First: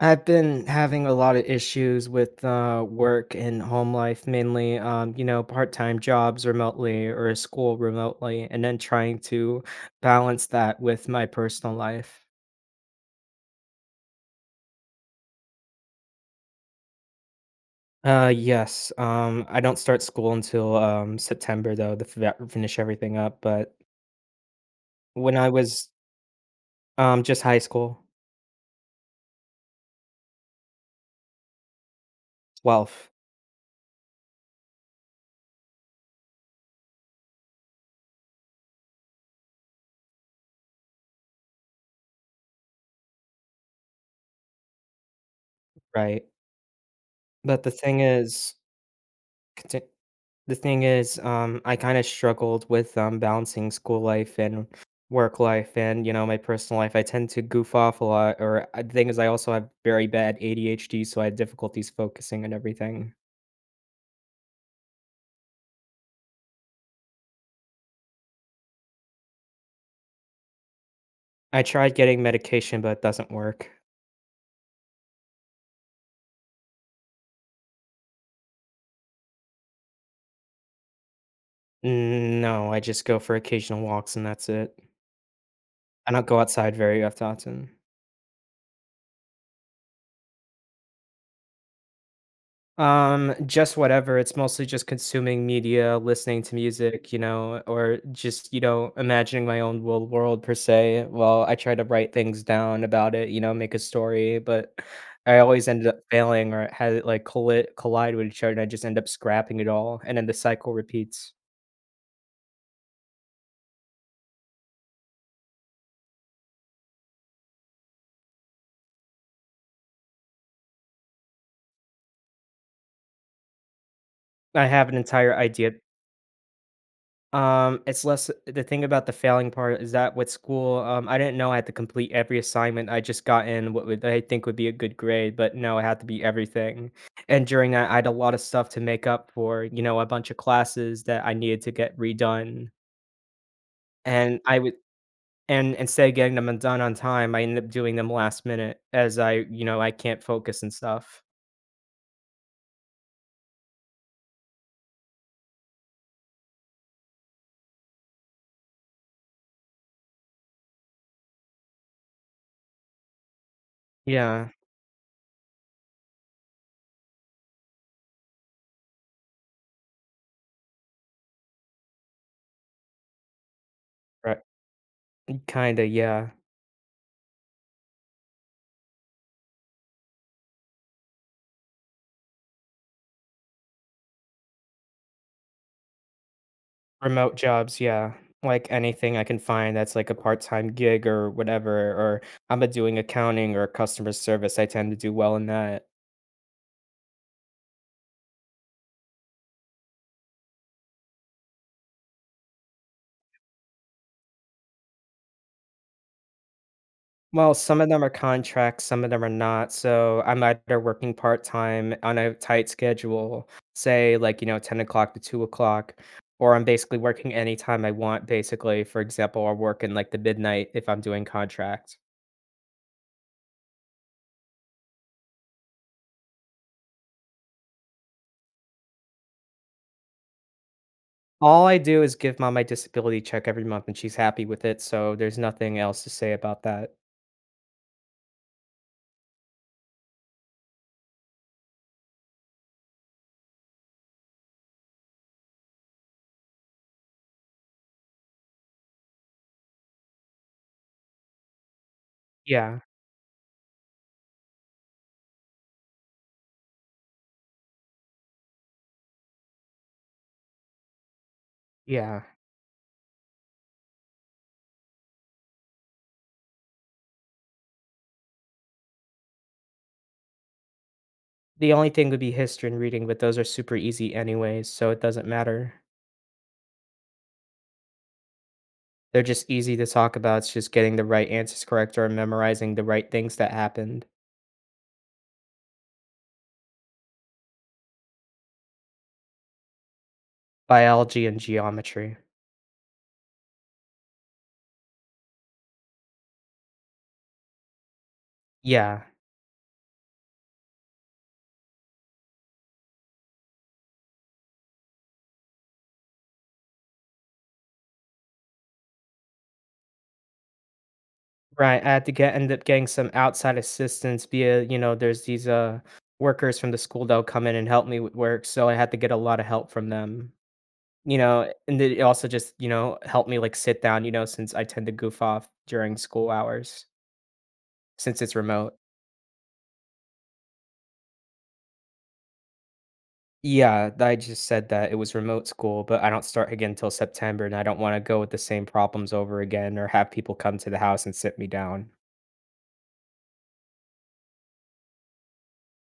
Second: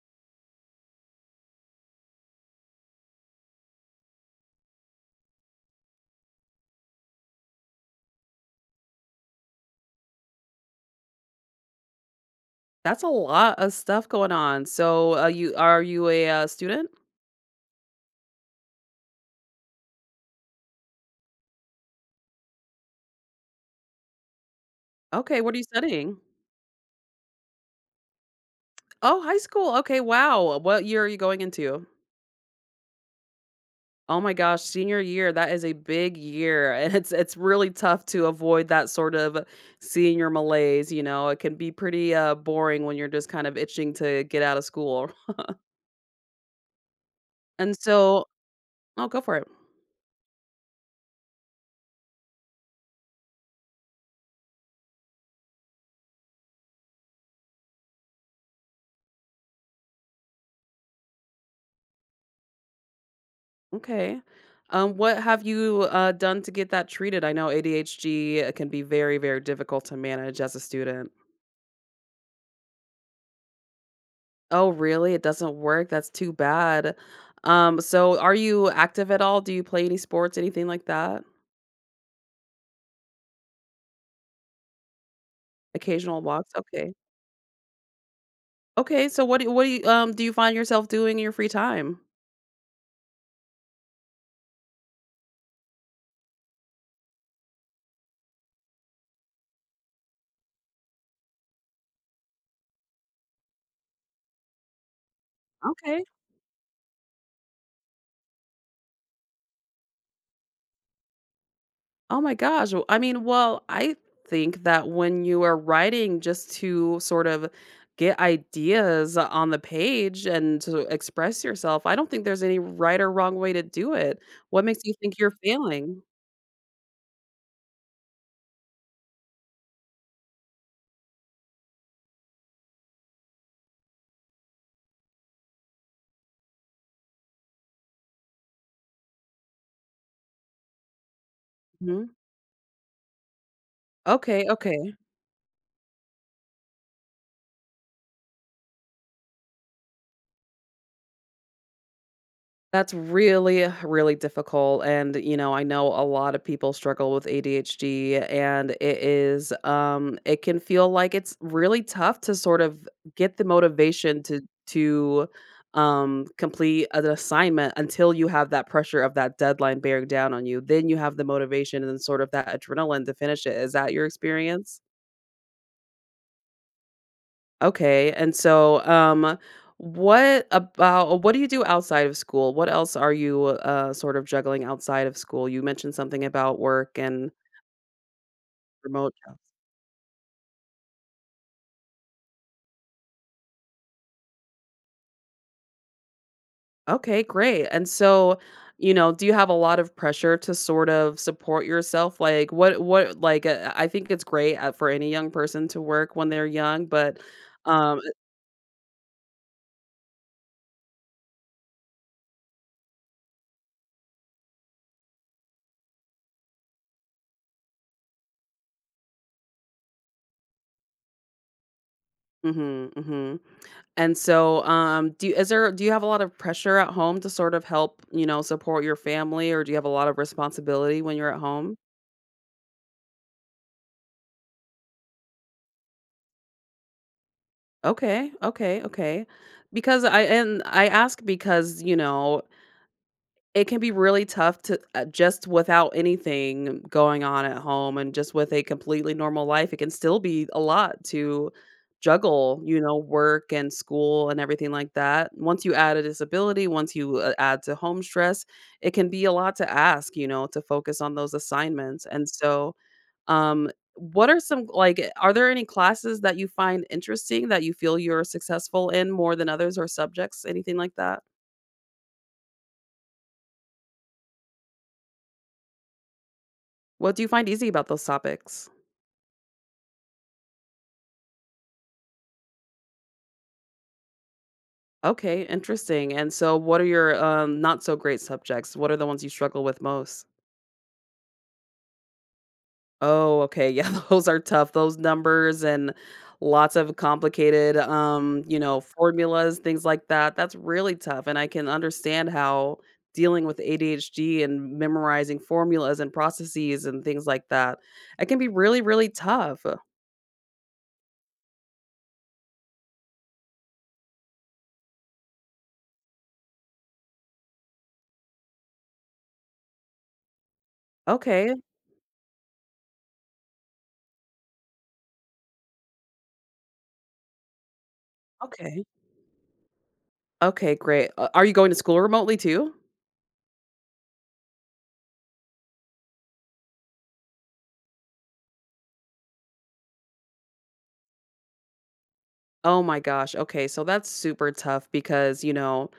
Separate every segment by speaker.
Speaker 1: I've been having a lot of issues with work and home life, mainly, part time jobs remotely or school remotely, and then trying to balance that with my personal life.
Speaker 2: That's a lot of stuff going on. So, you are you a, student?
Speaker 1: Yes. I don't start school until September, though, to finish everything up. But when
Speaker 2: Okay,
Speaker 1: I
Speaker 2: what are you
Speaker 1: was
Speaker 2: studying?
Speaker 1: just high school,
Speaker 2: Oh, high school. Okay, wow. What year are you going into?
Speaker 1: 12,
Speaker 2: Oh my gosh, senior year, that is a big year, and it's really tough to avoid that sort of senior malaise, you know? It can be pretty, boring when you're just kind of itching to get out of school.
Speaker 1: right? But the
Speaker 2: And
Speaker 1: thing
Speaker 2: so
Speaker 1: is,
Speaker 2: Oh, go for it.
Speaker 1: The thing is, I kinda struggled with, balancing school life and work life and, you know, my personal life. I tend to goof off a lot, or the thing is I also have very bad ADHD, so I had difficulties focusing and everything.
Speaker 2: Okay. What have you, done to get that treated? I know ADHD, can be very, very difficult to manage as a student.
Speaker 1: I tried getting medication, but it doesn't work.
Speaker 2: Oh, really? It doesn't work? That's too bad. So are you active at all? Do you play any sports, anything like that?
Speaker 1: No, I just go for occasional walks and that's it. I
Speaker 2: Occasional
Speaker 1: don't go
Speaker 2: walks?
Speaker 1: outside
Speaker 2: Okay.
Speaker 1: very often.
Speaker 2: Okay, so what do you find yourself doing in your free time?
Speaker 1: Just whatever. It's mostly just consuming media, listening to music, you know, or just, you know, imagining my own world per se. Well, I try to write things down about it, you know, make a story, but I always ended up
Speaker 2: Okay.
Speaker 1: failing or had it like collide with each other and I just end up scrapping it all and then the cycle repeats.
Speaker 2: Oh my gosh. Well, I think that when you are writing just to sort of get ideas on the page and to express yourself, I don't think there's any right or wrong way to do it. What
Speaker 1: I
Speaker 2: makes
Speaker 1: have
Speaker 2: you
Speaker 1: an
Speaker 2: think you're
Speaker 1: entire idea.
Speaker 2: failing?
Speaker 1: It's less the thing about the failing part is that with school, I didn't know I had to complete every assignment. I just got in what would I think would be a good grade, but no, it had to be everything. And during that, I had a lot of stuff to make up for, you know, a bunch of classes that I needed to get
Speaker 2: Mhm.
Speaker 1: redone. And
Speaker 2: Okay,
Speaker 1: I would
Speaker 2: okay.
Speaker 1: and instead of getting them done on time, I ended up doing them last minute as I, you know, I can't focus and stuff.
Speaker 2: That's really, really difficult, and, you know, I know a lot of people struggle with ADHD, and it it can feel like it's really tough to sort of get the motivation to
Speaker 1: Yeah.
Speaker 2: to, um, complete an assignment until you have that pressure of that deadline bearing down on you, then you have the motivation and sort of that adrenaline to finish it. Is that your
Speaker 1: Right.
Speaker 2: experience?
Speaker 1: Kinda, yeah.
Speaker 2: Okay, and so, what do you do outside of school? What else are you, sort of juggling outside of school? You mentioned something about work and
Speaker 1: Remote jobs, yeah. Like,
Speaker 2: remote
Speaker 1: anything I
Speaker 2: jobs.
Speaker 1: can find that's, like, a part-time gig or whatever, or I'm doing accounting or customer service, I tend to do well in that.
Speaker 2: Okay, great, and so, you know, do you have a lot of pressure to sort of support yourself? Like, what like, I think it's great, for any young person to work when they're young, but,
Speaker 1: Well, some of
Speaker 2: um
Speaker 1: them are contracts, some of them are not, so I'm either working part-time on a tight schedule, say, like, you know, 10 o'clock to 2 o'clock, or I'm basically working anytime I want, basically. For example, I'll work in, like, the midnight if I'm doing contracts.
Speaker 2: Mhm, mhm. And so, do you have a lot of pressure at home to sort of help, you know, support your family, or do you have a lot of responsibility when you're at
Speaker 1: All
Speaker 2: home?
Speaker 1: I do is give mom my disability check every month, and she's happy with it, so there's nothing else to say about that.
Speaker 2: Okay, okay, okay. Because I and I ask because, you know, it can be really tough to just without anything going on at home and just with a completely normal life, it can still be a lot to juggle, you
Speaker 1: Yeah,
Speaker 2: know, work and school and everything like that. Once you add a disability, once you add to home stress, it can be a lot to ask, you know, to focus on those assignments.
Speaker 1: yeah.
Speaker 2: And so, what are some like eh, are there any classes that you find interesting that you feel you're successful in more than others or subjects, anything like that?
Speaker 1: The only thing would be history and reading, but those are super easy anyways, so it doesn't matter.
Speaker 2: What do you find easy about those topics?
Speaker 1: They're just easy to talk about, it's just getting the right answers correct or memorizing the right things that happened.
Speaker 2: Okay, interesting. And so what are your not so great subjects? What are the ones you struggle with most?
Speaker 1: Biology and geometry.
Speaker 2: Oh, okay. Yeah, those are tough. Those numbers and lots of complicated you know,
Speaker 1: Yeah,
Speaker 2: formulas, things like that. That's really tough and I can understand how dealing with ADHD and memorizing formulas and processes and things like that. It can be really really tough.
Speaker 1: right, I had to get end up getting some outside assistance via, you know, there's these, workers from the school that'll come in and help me with work, so I had to get a lot of help from them. You know, eh,
Speaker 2: Okay.
Speaker 1: and they also just, you know, help me, like, sit down, you know, since I tend to goof off during school hours since it's remote.
Speaker 2: Okay. Okay, great. Are you going to school remotely too?
Speaker 1: Yeah, I just said that it was remote school, but I don't start again until September, and I don't wanna go with the same problems over again or have people come to the house and sit me down.
Speaker 2: Oh my gosh. Okay. So that's super tough because, you know,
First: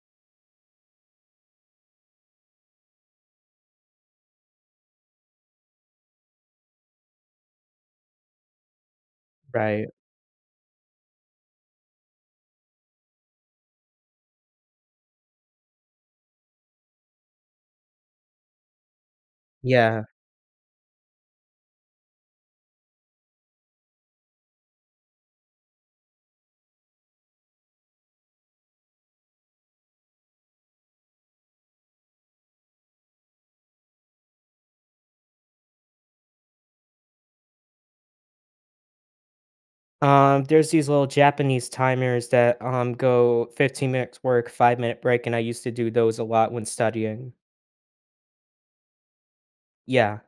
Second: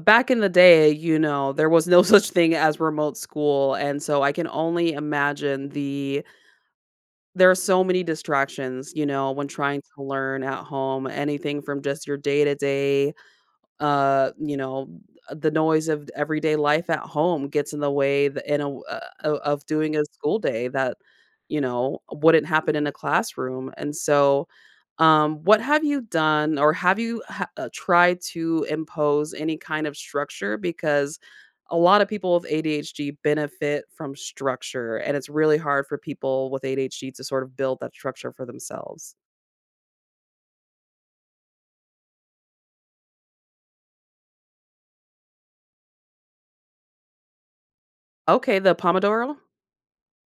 Speaker 2: back in the day, you know, there was no such thing as remote school, and so I can only imagine there are so many distractions, you know, when trying
Speaker 1: Right.
Speaker 2: to learn at home, anything from just your day-to-day you know, the noise of everyday life at home gets in the way th in a o of doing
Speaker 1: Yeah.
Speaker 2: a school day that, you know, wouldn't happen in a classroom, and so, what have you done or have you ha tried to impose any kind of structure? Because a lot of people with ADHD benefit from structure, and it's really hard for people with ADHD to sort of build that structure for themselves.
Speaker 1: There's these little Japanese timers that, go 15 minutes work, five-minute break, and I used to do those a lot when studying.
Speaker 2: Okay, the Pomodoro?
Speaker 1: Yeah.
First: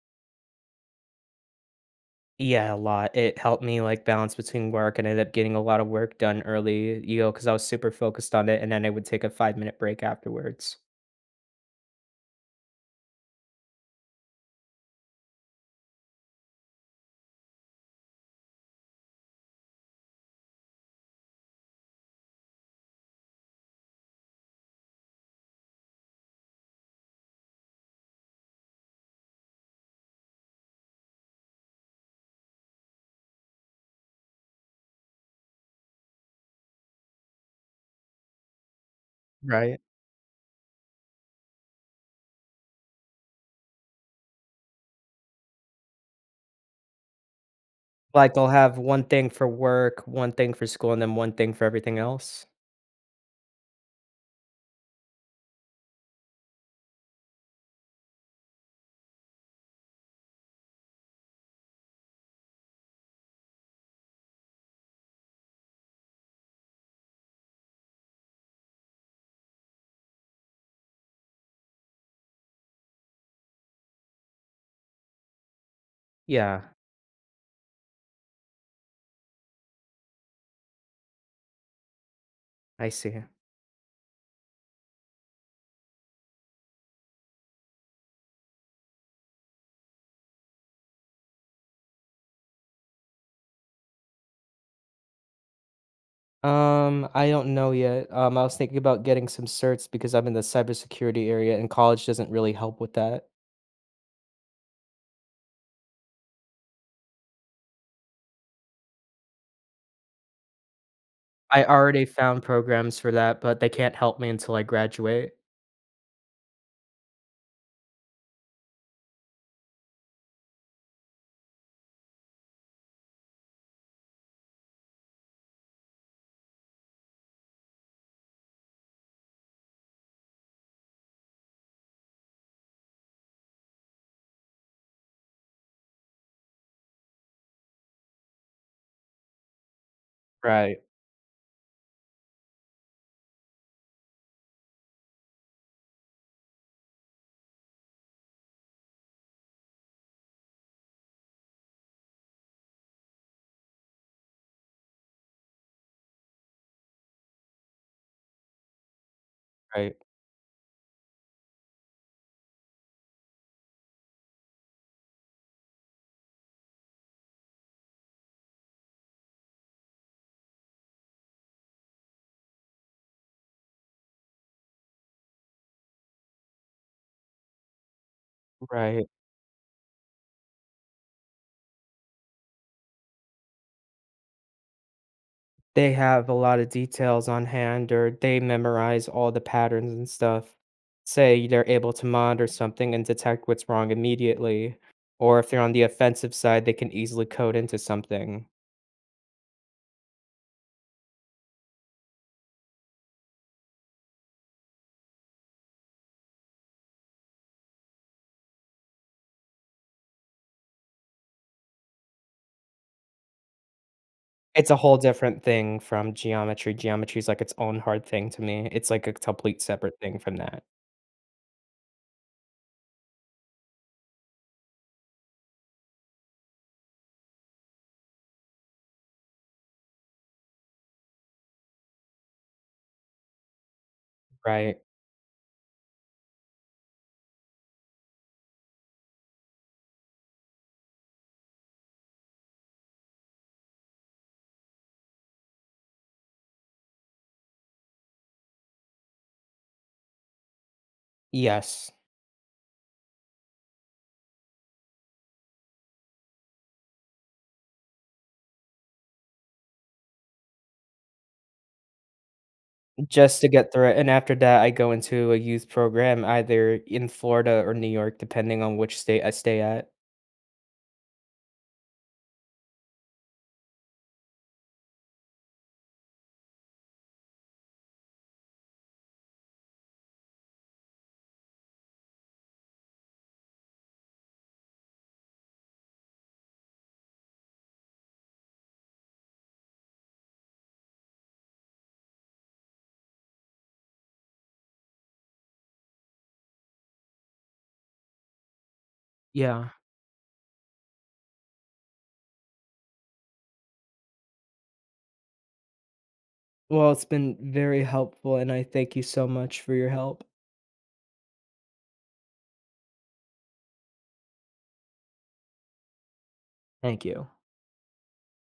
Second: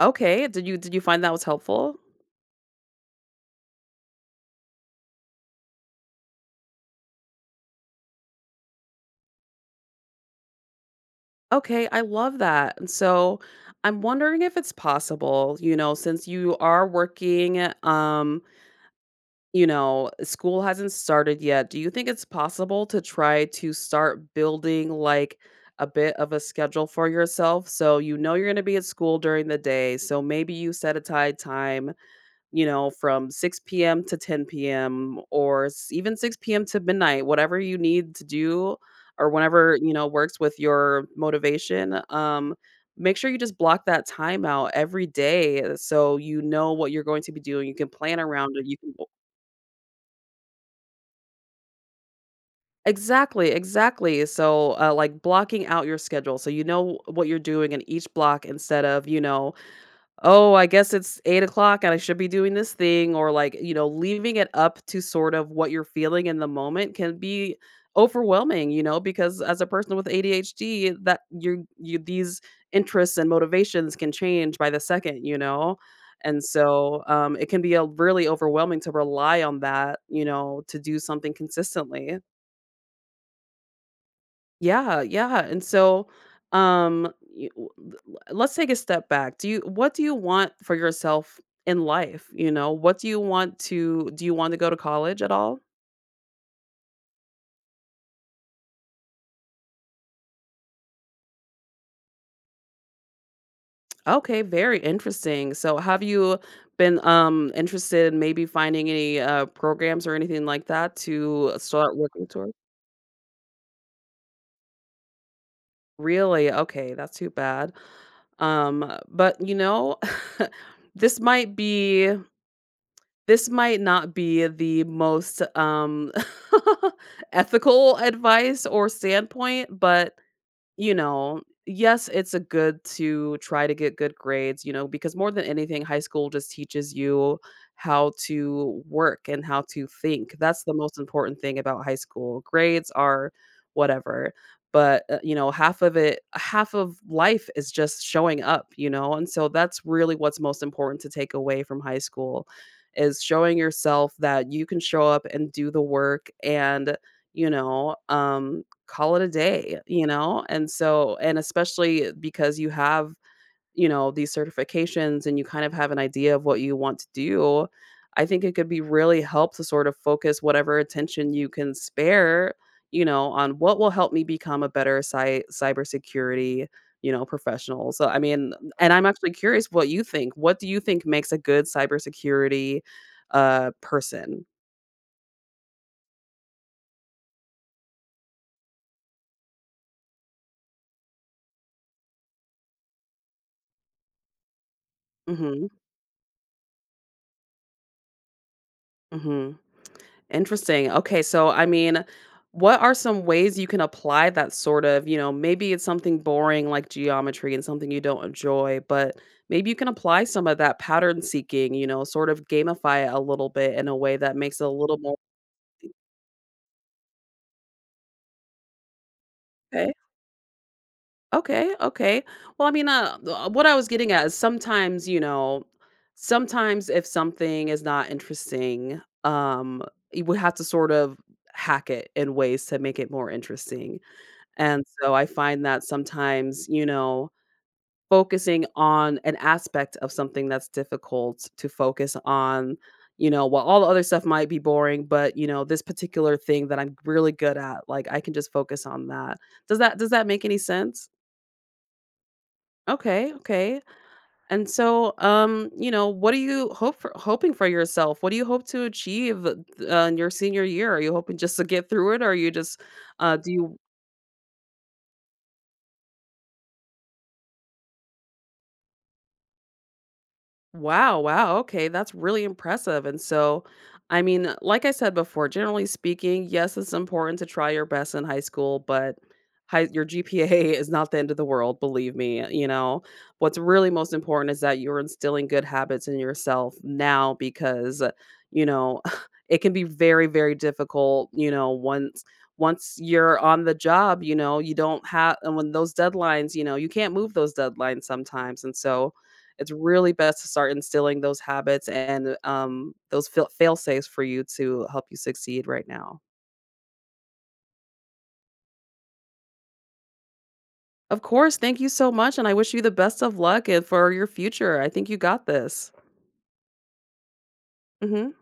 Speaker 2: Okay, did you find that was helpful?
Speaker 1: Yeah, a lot. It helped me, like, balance between work and ended up getting a lot of work done early, you know, because I was super focused on it, and then I would take a five-minute break afterwards.
Speaker 2: Okay, I love that. And so I'm wondering if it's possible, you know, since you are working, you know, school hasn't started yet. Do you think it's possible to try to start building like a bit of a schedule for yourself? So you know you're going to be at school during the day. So maybe you set aside time, you know, from 6 PM to 10 PM, or s even 6 PM to midnight, whatever you need to do or whenever,
Speaker 1: Right.
Speaker 2: you know, works with your motivation. Make sure you just block that time out every day, so you know what you're going to be doing, you can plan
Speaker 1: Like, I'll
Speaker 2: around it, you
Speaker 1: have
Speaker 2: can
Speaker 1: one thing for work, one thing for school, and then one thing for everything else?
Speaker 2: Exactly, exactly. So, like, blocking out your schedule so you know what you're doing in each block instead of, you know, oh, I guess it's 8 o'clock and I should be doing this thing, or, like, you know, leaving it up to sort of what you're feeling in the moment can be overwhelming, you know, because as a person with ADHD, that you these interests and motivations can change by the second, you know. And
Speaker 1: Yeah,
Speaker 2: so it can be a really overwhelming to rely on that, you know, to do something consistently.
Speaker 1: I see.
Speaker 2: Yeah, yeah, and so, you l let's take a step back. Do you what do you want for yourself in life, you know? What do you want to do you want to go to college at all?
Speaker 1: I don't know yet. I was thinking about getting some certs because I'm in the cybersecurity area, and college doesn't really help with that.
Speaker 2: Okay, very interesting. So, have you been, interested in maybe finding any, programs or anything like that to
Speaker 1: I
Speaker 2: start
Speaker 1: already
Speaker 2: working
Speaker 1: found
Speaker 2: towards?
Speaker 1: programs for that, but they can't help me until I graduate.
Speaker 2: Really? Okay, that's too bad. But, you know, this might be this might not be the most, ethical advice or standpoint, but you know, yes, it's a good to try to get good grades, you know, because more than anything, high school just teaches you how to work and how to think. That's the
Speaker 1: Right,
Speaker 2: most important thing about high school. Grades are whatever, but you know, half of it, half of life is just showing up, you know, and so that's really what's most important to take away from high school is showing yourself that you can show up and do the work and you know call it a day,
Speaker 1: right,
Speaker 2: you know? And so and especially because you have, you know, these certifications and you kind of have an idea of what you want to do, I think it could be really help to sort of focus whatever attention you can spare, you know, on what will help me become a better cybersecurity, you know, professional. So I mean, and I'm
Speaker 1: right.
Speaker 2: actually curious what you think. What do you think makes a good cybersecurity person?
Speaker 1: They have a lot of details on hand or they memorize all the patterns and stuff. Say they're able to monitor something and detect what's wrong immediately, or if they're
Speaker 2: Mhm.
Speaker 1: on the offensive side, they can easily code into something.
Speaker 2: Mhm. Interesting. Okay, so I mean, what are some ways you can apply that sort of, you know, maybe it's something boring like geometry and something you don't enjoy, but maybe you can apply some of that pattern seeking, you know, sort of gamify it a little bit in a way that makes it a
Speaker 1: It's a whole
Speaker 2: little more
Speaker 1: different thing from geometry. Geometry is like its own hard thing to me. It's like a complete
Speaker 2: okay.
Speaker 1: separate thing from that,
Speaker 2: Okay, okay. Well, I mean, what I was getting at is sometimes, you know, sometimes if something is not interesting, you would have to sort of hack it in ways to make it more interesting.
Speaker 1: right?
Speaker 2: And so I find that sometimes, you know, focusing on an aspect of something that's difficult to focus on, you know, while all the other stuff might be boring, but you know, this particular thing that I'm really good at, like, I can just focus on that. Does that make any sense?
Speaker 1: Yes,
Speaker 2: Okay, okay. And so, you know, what are you hoping for yourself? What do you hope to achieve, in your senior year? Are you hoping just to get through it, or are you just,
Speaker 1: just to
Speaker 2: do
Speaker 1: get
Speaker 2: you
Speaker 1: through it. And after that, I go into a youth program either in Florida or New York, depending on which state I stay at.
Speaker 2: Wow, wow. Okay, that's really impressive. And so, I mean, like I said before, generally speaking, yes, it's important to try your best in high school, but your GPA is not the end of the world, believe me. You know, what's really most important is that you're instilling good habits in yourself now because, you know, it can be very, very difficult, you know, once you're on the job, you know, you don't have and when those deadlines, you know, you can't move those deadlines sometimes. And so, it's
Speaker 1: Yeah.
Speaker 2: really best to start instilling those habits and, those fail safes for you to help you succeed right now.
Speaker 1: Well, it's been very helpful, and I thank you so much for your help.
Speaker 2: Of course, thank you so much, and I wish you the best of luck and for your future. I think you got this.
Speaker 1: Thank you.
Speaker 2: Mhm.